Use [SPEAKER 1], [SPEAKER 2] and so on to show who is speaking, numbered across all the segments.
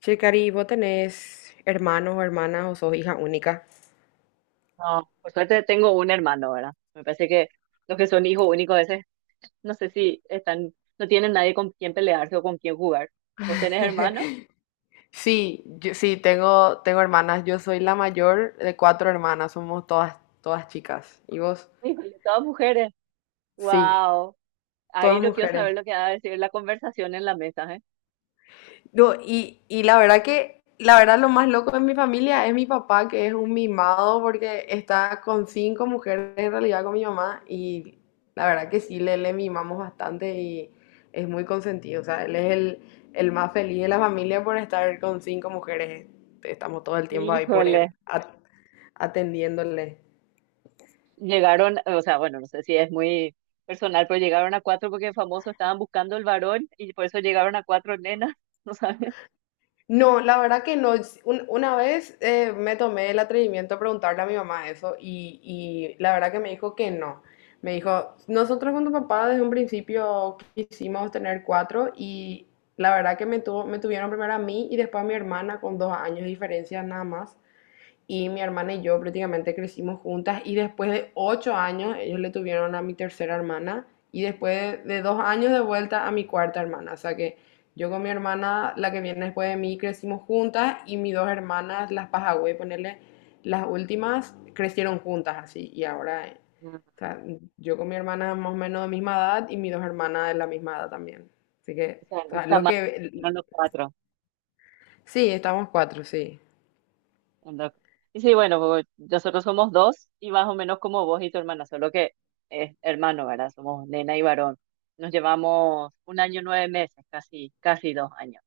[SPEAKER 1] Che, Cari, ¿vos tenés hermanos o hermanas o sos hija única?
[SPEAKER 2] No, por suerte tengo un hermano, ¿verdad? Me parece que los que son hijos únicos a veces no sé si están, no tienen nadie con quien pelearse o con quien jugar. ¿Vos tenés hermano?
[SPEAKER 1] Sí, yo, sí, tengo hermanas. Yo soy la mayor de cuatro hermanas. Somos todas chicas. ¿Y vos?
[SPEAKER 2] Híjole, todas mujeres.
[SPEAKER 1] Sí,
[SPEAKER 2] Wow. Ahí
[SPEAKER 1] todas
[SPEAKER 2] no quiero
[SPEAKER 1] mujeres.
[SPEAKER 2] saber lo que va a decir la conversación en la mesa, ¿eh?
[SPEAKER 1] No, y la verdad que, la verdad, lo más loco de mi familia es mi papá, que es un mimado porque está con cinco mujeres, en realidad con mi mamá, y la verdad que sí, le mimamos bastante y es muy consentido. O sea, él es el más feliz de la familia por estar con cinco mujeres. Estamos todo el tiempo ahí por
[SPEAKER 2] Híjole.
[SPEAKER 1] él, atendiéndole.
[SPEAKER 2] Llegaron, o sea, bueno, no sé si es muy personal, pero llegaron a cuatro porque famoso estaban buscando el varón y por eso llegaron a cuatro nenas, ¿no sabes?
[SPEAKER 1] No, la verdad que no. Una vez, me tomé el atrevimiento de preguntarle a mi mamá eso, y la verdad que me dijo que no. Me dijo, nosotros con tu papá desde un principio quisimos tener cuatro, y la verdad que me tuvieron primero a mí y después a mi hermana con 2 años de diferencia, nada más. Y mi hermana y yo prácticamente crecimos juntas, y después de 8 años ellos le tuvieron a mi tercera hermana, y después de 2 años de vuelta a mi cuarta hermana. O sea que yo con mi hermana, la que viene después de mí, crecimos juntas, y mis dos hermanas, las Pajagüey, ponerle las últimas, crecieron juntas así. Y ahora,
[SPEAKER 2] Ah,
[SPEAKER 1] o sea, yo con mi hermana más o menos de misma edad, y mis dos hermanas de la misma edad también. Así que,
[SPEAKER 2] o sea,
[SPEAKER 1] o
[SPEAKER 2] no
[SPEAKER 1] sea,
[SPEAKER 2] está
[SPEAKER 1] lo
[SPEAKER 2] mal,
[SPEAKER 1] que...
[SPEAKER 2] hicieron los cuatro.
[SPEAKER 1] Sí, estamos cuatro, sí.
[SPEAKER 2] Anda. Y sí, bueno, pues, nosotros somos dos y más o menos como vos y tu hermana, solo que es hermano, ¿verdad? Somos nena y varón. Nos llevamos 1 año, 9 meses, casi, casi 2 años.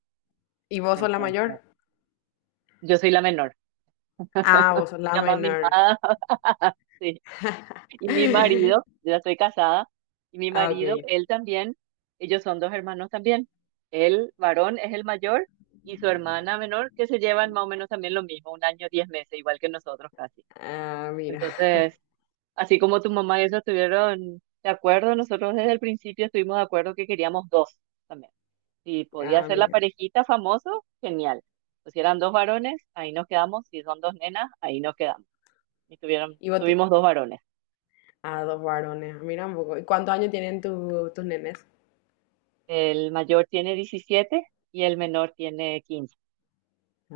[SPEAKER 1] ¿Y vos sos la
[SPEAKER 2] Entonces,
[SPEAKER 1] mayor?
[SPEAKER 2] yo soy la menor,
[SPEAKER 1] Ah, vos sos la
[SPEAKER 2] la más
[SPEAKER 1] menor.
[SPEAKER 2] mimada, sí. Y mi marido, yo ya estoy casada, y mi
[SPEAKER 1] Ah,
[SPEAKER 2] marido,
[SPEAKER 1] ok.
[SPEAKER 2] él también, ellos son dos hermanos también. El varón es el mayor y su hermana menor, que se llevan más o menos también lo mismo, 1 año, 10 meses, igual que nosotros casi.
[SPEAKER 1] Ah, mira.
[SPEAKER 2] Entonces, así como tu mamá y eso estuvieron de acuerdo, nosotros desde el principio estuvimos de acuerdo que queríamos dos también. Si podía
[SPEAKER 1] Ah,
[SPEAKER 2] ser la
[SPEAKER 1] mira.
[SPEAKER 2] parejita famoso, genial. Pues si eran dos varones, ahí nos quedamos. Si son dos nenas, ahí nos quedamos. Y tuvieron,
[SPEAKER 1] Y vos te-
[SPEAKER 2] tuvimos dos varones.
[SPEAKER 1] Ah, dos varones. Ah, mira un poco. ¿Y cuántos años tienen tus nenes?
[SPEAKER 2] El mayor tiene 17 y el menor tiene 15.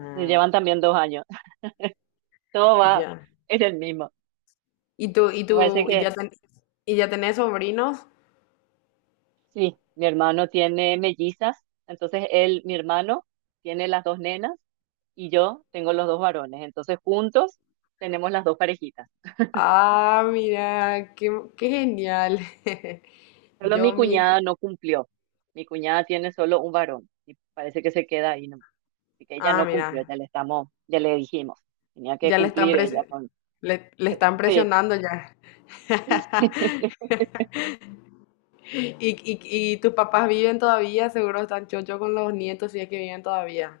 [SPEAKER 2] Entonces llevan también 2 años. Todo va
[SPEAKER 1] ya.
[SPEAKER 2] en el mismo.
[SPEAKER 1] ¿Y tú, y
[SPEAKER 2] Me parece
[SPEAKER 1] tú,
[SPEAKER 2] que
[SPEAKER 1] y ya tenés sobrinos?
[SPEAKER 2] sí, mi hermano tiene mellizas, entonces él, mi hermano, tiene las dos nenas y yo tengo los dos varones, entonces juntos tenemos las dos parejitas.
[SPEAKER 1] Ah, mira, qué genial.
[SPEAKER 2] Solo mi
[SPEAKER 1] Yo, mi... her-
[SPEAKER 2] cuñada no cumplió, mi cuñada tiene solo un varón y parece que se queda ahí, nomás. Así que ella
[SPEAKER 1] Ah,
[SPEAKER 2] no cumplió,
[SPEAKER 1] mira.
[SPEAKER 2] ya le dijimos, tenía que
[SPEAKER 1] Ya le están
[SPEAKER 2] cumplir ella con. Sí.
[SPEAKER 1] presionando ya. Y, y tus papás viven todavía, seguro están chocho con los nietos, si es que viven todavía.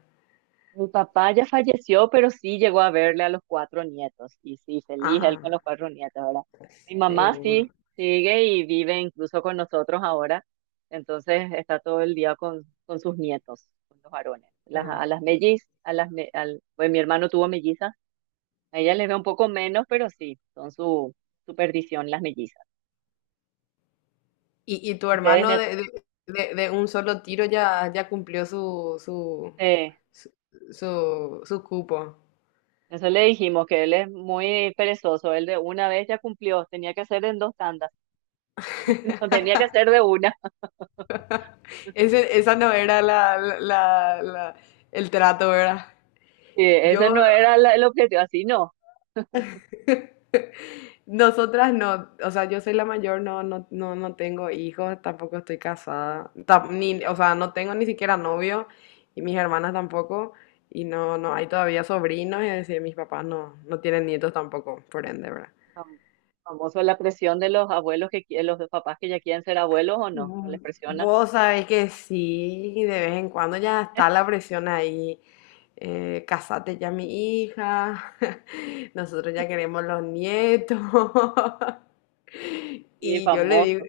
[SPEAKER 2] Mi papá ya falleció, pero sí llegó a verle a los cuatro nietos. Y sí, feliz él con los
[SPEAKER 1] Ah,
[SPEAKER 2] cuatro nietos, ¿verdad? Mi mamá
[SPEAKER 1] seguro.
[SPEAKER 2] sí sigue y vive incluso con nosotros ahora. Entonces está todo el día con sus nietos, con los varones. Las,
[SPEAKER 1] Ah,
[SPEAKER 2] a las
[SPEAKER 1] qué-
[SPEAKER 2] mellizas, a las, me- al, pues mi hermano tuvo mellizas. A ella les ve un poco menos, pero sí, son su perdición las mellizas.
[SPEAKER 1] y tu
[SPEAKER 2] Ustedes
[SPEAKER 1] hermano,
[SPEAKER 2] ya,
[SPEAKER 1] de un solo tiro ya, ya cumplió su,
[SPEAKER 2] eh,
[SPEAKER 1] su, su cupo.
[SPEAKER 2] eso le dijimos, que él es muy perezoso. Él de una vez ya cumplió, tenía que hacer en dos tandas, no tenía que hacer de una.
[SPEAKER 1] Esa no era el trato, ¿verdad?
[SPEAKER 2] Ese
[SPEAKER 1] Yo
[SPEAKER 2] no era el objetivo, así no.
[SPEAKER 1] Nosotras no. O sea, yo soy la mayor, no, no, no, no tengo hijos, tampoco estoy casada, ni, o sea, no tengo ni siquiera novio, y mis hermanas tampoco, y no, no hay todavía sobrinos, y decir, mis papás no, no tienen nietos tampoco, por ende, ¿verdad?
[SPEAKER 2] Fam- Famoso la presión de los abuelos los papás que ya quieren ser abuelos o no, no
[SPEAKER 1] Mm,
[SPEAKER 2] les presionan.
[SPEAKER 1] Vos sabés que sí, de vez en cuando ya está la presión ahí, casate ya, mi hija, nosotros ya queremos los nietos.
[SPEAKER 2] Sí,
[SPEAKER 1] Y yo le digo,
[SPEAKER 2] famoso.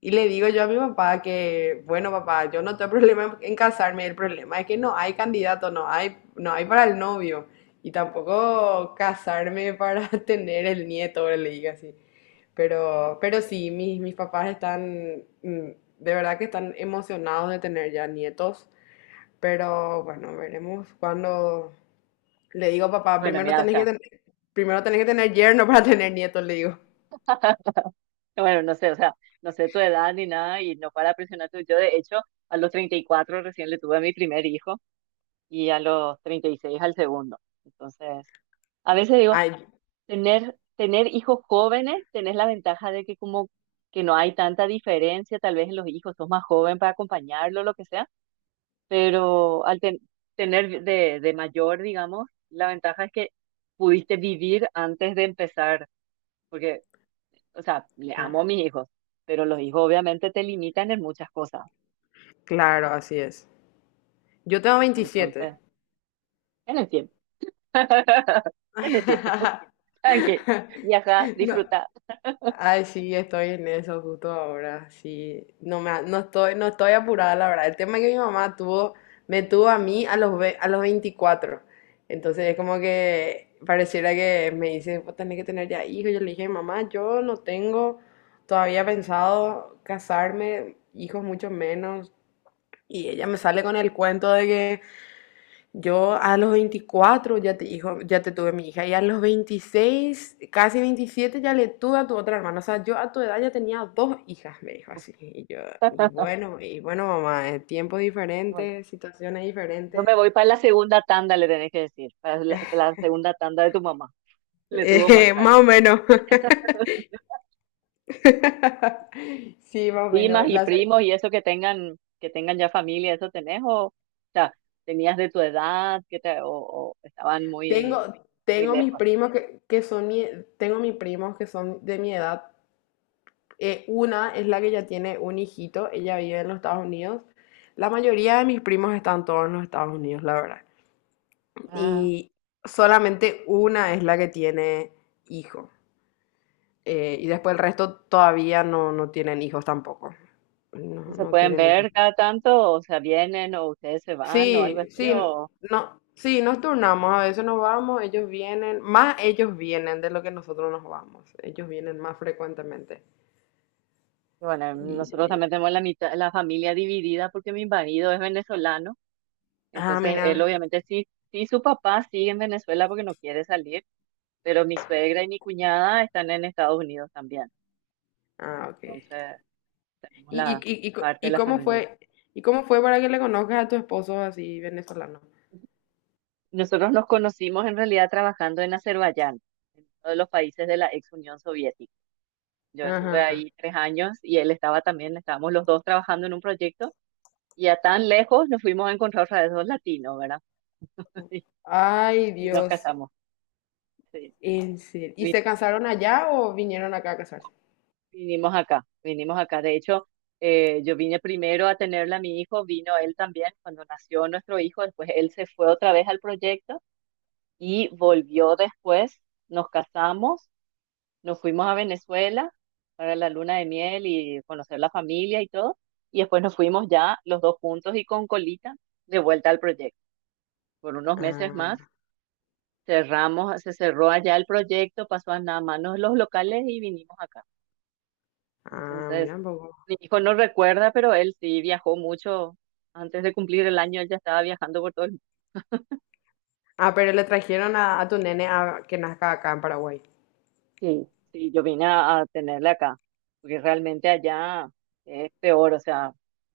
[SPEAKER 1] y le digo yo a mi papá que, bueno, papá, yo no tengo problema en casarme, el problema es que no hay candidato, no hay, no hay para el novio. Y tampoco casarme para tener el nieto, le digo así. Pero sí, mis papás están, de verdad que están emocionados de tener ya nietos. Pero bueno, veremos. Cuando le digo, papá,
[SPEAKER 2] Bueno,
[SPEAKER 1] primero
[SPEAKER 2] mira, o
[SPEAKER 1] tenés que
[SPEAKER 2] sea,
[SPEAKER 1] tener, primero tenés que tener yerno para tener nietos, le digo.
[SPEAKER 2] bueno, no sé, o sea, no sé tu edad ni nada y no para presionarte. Yo, de hecho, a los 34 recién le tuve a mi primer hijo y a los 36 al segundo. Entonces, a veces digo,
[SPEAKER 1] Ay,
[SPEAKER 2] tener hijos jóvenes, tenés la ventaja de que como que no hay tanta diferencia, tal vez en los hijos, sos más joven para acompañarlo, lo que sea pero al tener de mayor, digamos, la ventaja es que pudiste vivir antes de empezar, porque, o sea, le amo a mis hijos, pero los hijos obviamente te limitan en muchas cosas,
[SPEAKER 1] claro, así es. Yo tengo 27.
[SPEAKER 2] entonces, en el tiempo, en el tiempo, tranqui, viaja,
[SPEAKER 1] No.
[SPEAKER 2] disfruta.
[SPEAKER 1] Ay, sí, estoy en eso justo ahora. Sí, no estoy apurada, la verdad. El tema es que me tuvo a mí a los, a los 24. Entonces es como que pareciera que me dice, vos tenés que tener ya hijos. Yo le dije, mamá, yo no tengo todavía pensado casarme, hijos mucho menos. Y ella me sale con el cuento de que yo a los 24 hijo, ya te tuve, mi hija, y a los 26, casi 27, ya le tuve a tu otra hermana. O sea, yo a tu edad ya tenía dos hijas, me dijo así. Y yo, y bueno, mamá, tiempos
[SPEAKER 2] Bueno,
[SPEAKER 1] diferentes, situaciones
[SPEAKER 2] yo
[SPEAKER 1] diferentes.
[SPEAKER 2] me voy para la segunda tanda, le tenés que decir, para la segunda tanda de tu mamá, le tuvo más tarde.
[SPEAKER 1] Más o menos. Sí, más o menos.
[SPEAKER 2] Primas y primos y eso que tengan ya familia, ¿eso tenés? O sea, tenías de tu edad, que te, o estaban muy,
[SPEAKER 1] Tengo,
[SPEAKER 2] muy
[SPEAKER 1] tengo mis
[SPEAKER 2] lejos.
[SPEAKER 1] primos que son de mi edad. Una es la que ya tiene un hijito, ella vive en los Estados Unidos. La mayoría de mis primos están todos en los Estados Unidos, la verdad.
[SPEAKER 2] Ah,
[SPEAKER 1] Y solamente una es la que tiene hijo. Y después el resto todavía no, no tienen hijos tampoco. No,
[SPEAKER 2] ¿y se
[SPEAKER 1] no
[SPEAKER 2] pueden
[SPEAKER 1] tienen hijos.
[SPEAKER 2] ver cada tanto, o sea, vienen, o ustedes se van, o algo
[SPEAKER 1] Sí,
[SPEAKER 2] así,
[SPEAKER 1] sí,
[SPEAKER 2] o
[SPEAKER 1] no, sí, nos turnamos, a veces nos vamos, ellos vienen, más ellos vienen de lo que nosotros nos vamos, ellos vienen más frecuentemente.
[SPEAKER 2] bueno,
[SPEAKER 1] Y,
[SPEAKER 2] nosotros
[SPEAKER 1] y-
[SPEAKER 2] también tenemos la mitad, la familia dividida porque mi marido es venezolano,
[SPEAKER 1] ah,
[SPEAKER 2] entonces él
[SPEAKER 1] mira,
[SPEAKER 2] obviamente sí su papá sigue en Venezuela porque no quiere salir, pero mi suegra y mi cuñada están en Estados Unidos también.
[SPEAKER 1] ah, ok.
[SPEAKER 2] Entonces, tenemos
[SPEAKER 1] ¿Y, y,
[SPEAKER 2] la
[SPEAKER 1] y, y, co-
[SPEAKER 2] parte de
[SPEAKER 1] y
[SPEAKER 2] la
[SPEAKER 1] cómo
[SPEAKER 2] familia.
[SPEAKER 1] fue, para que le conozcas a tu esposo así venezolano?
[SPEAKER 2] Nosotros nos conocimos en realidad trabajando en Azerbaiyán, en uno de los países de la ex Unión Soviética. Yo estuve
[SPEAKER 1] Ajá.
[SPEAKER 2] ahí 3 años y él estaba también, estábamos los dos trabajando en un proyecto y a tan lejos nos fuimos a encontrar otra vez dos latinos, ¿verdad?
[SPEAKER 1] Ay,
[SPEAKER 2] Y nos
[SPEAKER 1] Dios.
[SPEAKER 2] casamos. Sí.
[SPEAKER 1] En serio.
[SPEAKER 2] Y
[SPEAKER 1] ¿Y
[SPEAKER 2] vi-
[SPEAKER 1] se casaron allá o vinieron acá a casarse?
[SPEAKER 2] Vinimos acá, vinimos acá. De hecho, yo vine primero a tenerla a mi hijo, vino él también cuando nació nuestro hijo, después él se fue otra vez al proyecto y volvió después, nos casamos. Nos fuimos a Venezuela para la luna de miel y conocer la familia y todo. Y después nos fuimos ya los dos juntos y con colita de vuelta al proyecto. Por unos meses más
[SPEAKER 1] Ah,
[SPEAKER 2] cerramos, se cerró allá el proyecto, pasó a nada manos los locales y vinimos acá.
[SPEAKER 1] ah,
[SPEAKER 2] Entonces,
[SPEAKER 1] mira un poco.
[SPEAKER 2] mi hijo no recuerda, pero él sí viajó mucho. Antes de cumplir el año, él ya estaba viajando por todo el.
[SPEAKER 1] Ah, pero le trajeron a tu nene a que nazca acá en Paraguay.
[SPEAKER 2] Sí, sí, yo vine a tenerla acá, porque realmente allá es peor, o sea,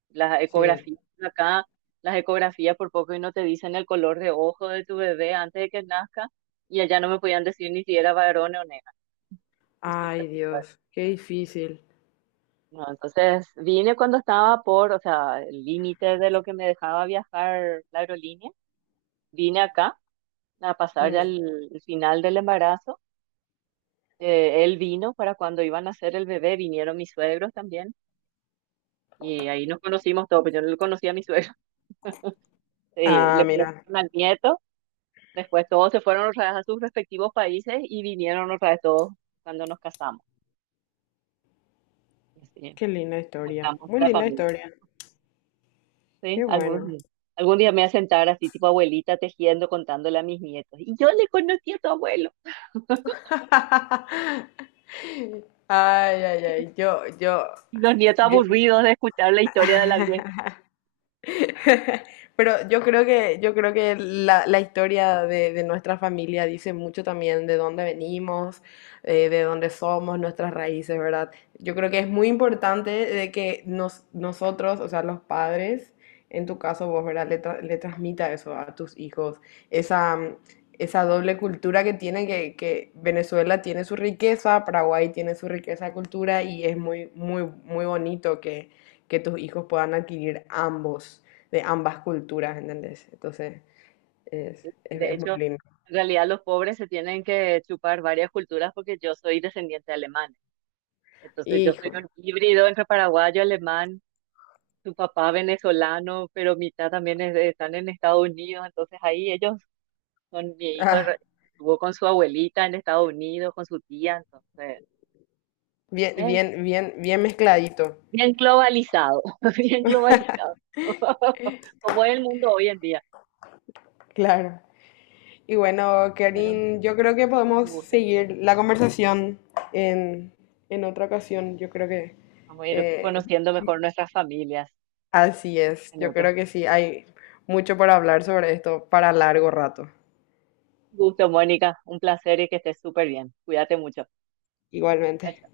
[SPEAKER 2] las
[SPEAKER 1] Sí.
[SPEAKER 2] ecografías acá, las ecografías por poco y no te dicen el color de ojo de tu bebé antes de que nazca, y allá no me podían decir ni si era varón o nena. Entonces,
[SPEAKER 1] Ay,
[SPEAKER 2] bueno,
[SPEAKER 1] Dios, qué difícil.
[SPEAKER 2] no, entonces vine cuando estaba por, o sea, el límite de lo que me dejaba viajar la aerolínea, vine acá a pasar ya
[SPEAKER 1] Mm.
[SPEAKER 2] el final del embarazo. Él vino para cuando iban a hacer el bebé, vinieron mis suegros también. Y ahí nos conocimos todos, pero yo no le conocí a mi suegro,
[SPEAKER 1] Ah,
[SPEAKER 2] le
[SPEAKER 1] mira,
[SPEAKER 2] conocieron al nieto, después todos se fueron otra vez a sus respectivos países y vinieron otra vez todos cuando nos casamos. Y así,
[SPEAKER 1] qué linda historia.
[SPEAKER 2] juntamos
[SPEAKER 1] Muy
[SPEAKER 2] la
[SPEAKER 1] linda
[SPEAKER 2] familia,
[SPEAKER 1] historia.
[SPEAKER 2] ¿sí?
[SPEAKER 1] Qué bueno.
[SPEAKER 2] Algún día me voy a sentar así, tipo abuelita, tejiendo, contándole a mis nietos. Y yo le conocí a tu abuelo.
[SPEAKER 1] Ay, ay, ay.
[SPEAKER 2] Y los nietos
[SPEAKER 1] Yo,
[SPEAKER 2] aburridos de escuchar la historia de la vieja.
[SPEAKER 1] pero yo creo que la historia de nuestra familia dice mucho también de dónde venimos, de dónde somos, nuestras raíces, ¿verdad? Yo creo que es muy importante de que nosotros, o sea, los padres, en tu caso vos, ¿verdad? Le, le transmita eso a tus hijos, esa, esa doble cultura que tiene, que Venezuela tiene su riqueza, Paraguay tiene su riqueza de cultura, y es muy, muy, muy bonito que tus hijos puedan adquirir ambos, de ambas culturas, ¿entendés? Entonces, es,
[SPEAKER 2] ¿Sí?
[SPEAKER 1] es,
[SPEAKER 2] De
[SPEAKER 1] es muy
[SPEAKER 2] hecho,
[SPEAKER 1] lindo.
[SPEAKER 2] en realidad los pobres se tienen que chupar varias culturas porque yo soy descendiente de alemán. Entonces yo soy
[SPEAKER 1] Hijo,
[SPEAKER 2] un híbrido entre paraguayo, alemán, tu papá venezolano, pero mitad también es están en Estados Unidos, entonces ahí ellos, son mi hijo re-
[SPEAKER 1] ah,
[SPEAKER 2] estuvo con su abuelita en Estados Unidos, con su tía, entonces,
[SPEAKER 1] bien,
[SPEAKER 2] bien,
[SPEAKER 1] bien, bien, bien mezcladito,
[SPEAKER 2] bien globalizado, bien globalizado, como es el mundo hoy en día.
[SPEAKER 1] claro. Y bueno,
[SPEAKER 2] Bueno,
[SPEAKER 1] Karin, yo creo que
[SPEAKER 2] un
[SPEAKER 1] podemos
[SPEAKER 2] gusto.
[SPEAKER 1] seguir la conversación en, en otra ocasión. Yo creo que
[SPEAKER 2] Vamos a ir
[SPEAKER 1] eh,
[SPEAKER 2] conociendo mejor nuestras familias
[SPEAKER 1] así es,
[SPEAKER 2] en
[SPEAKER 1] yo
[SPEAKER 2] otro.
[SPEAKER 1] creo que sí, hay mucho por hablar sobre esto para largo rato,
[SPEAKER 2] Un gusto, Mónica, un placer y que estés súper bien. Cuídate mucho. Chao,
[SPEAKER 1] igualmente.
[SPEAKER 2] chao.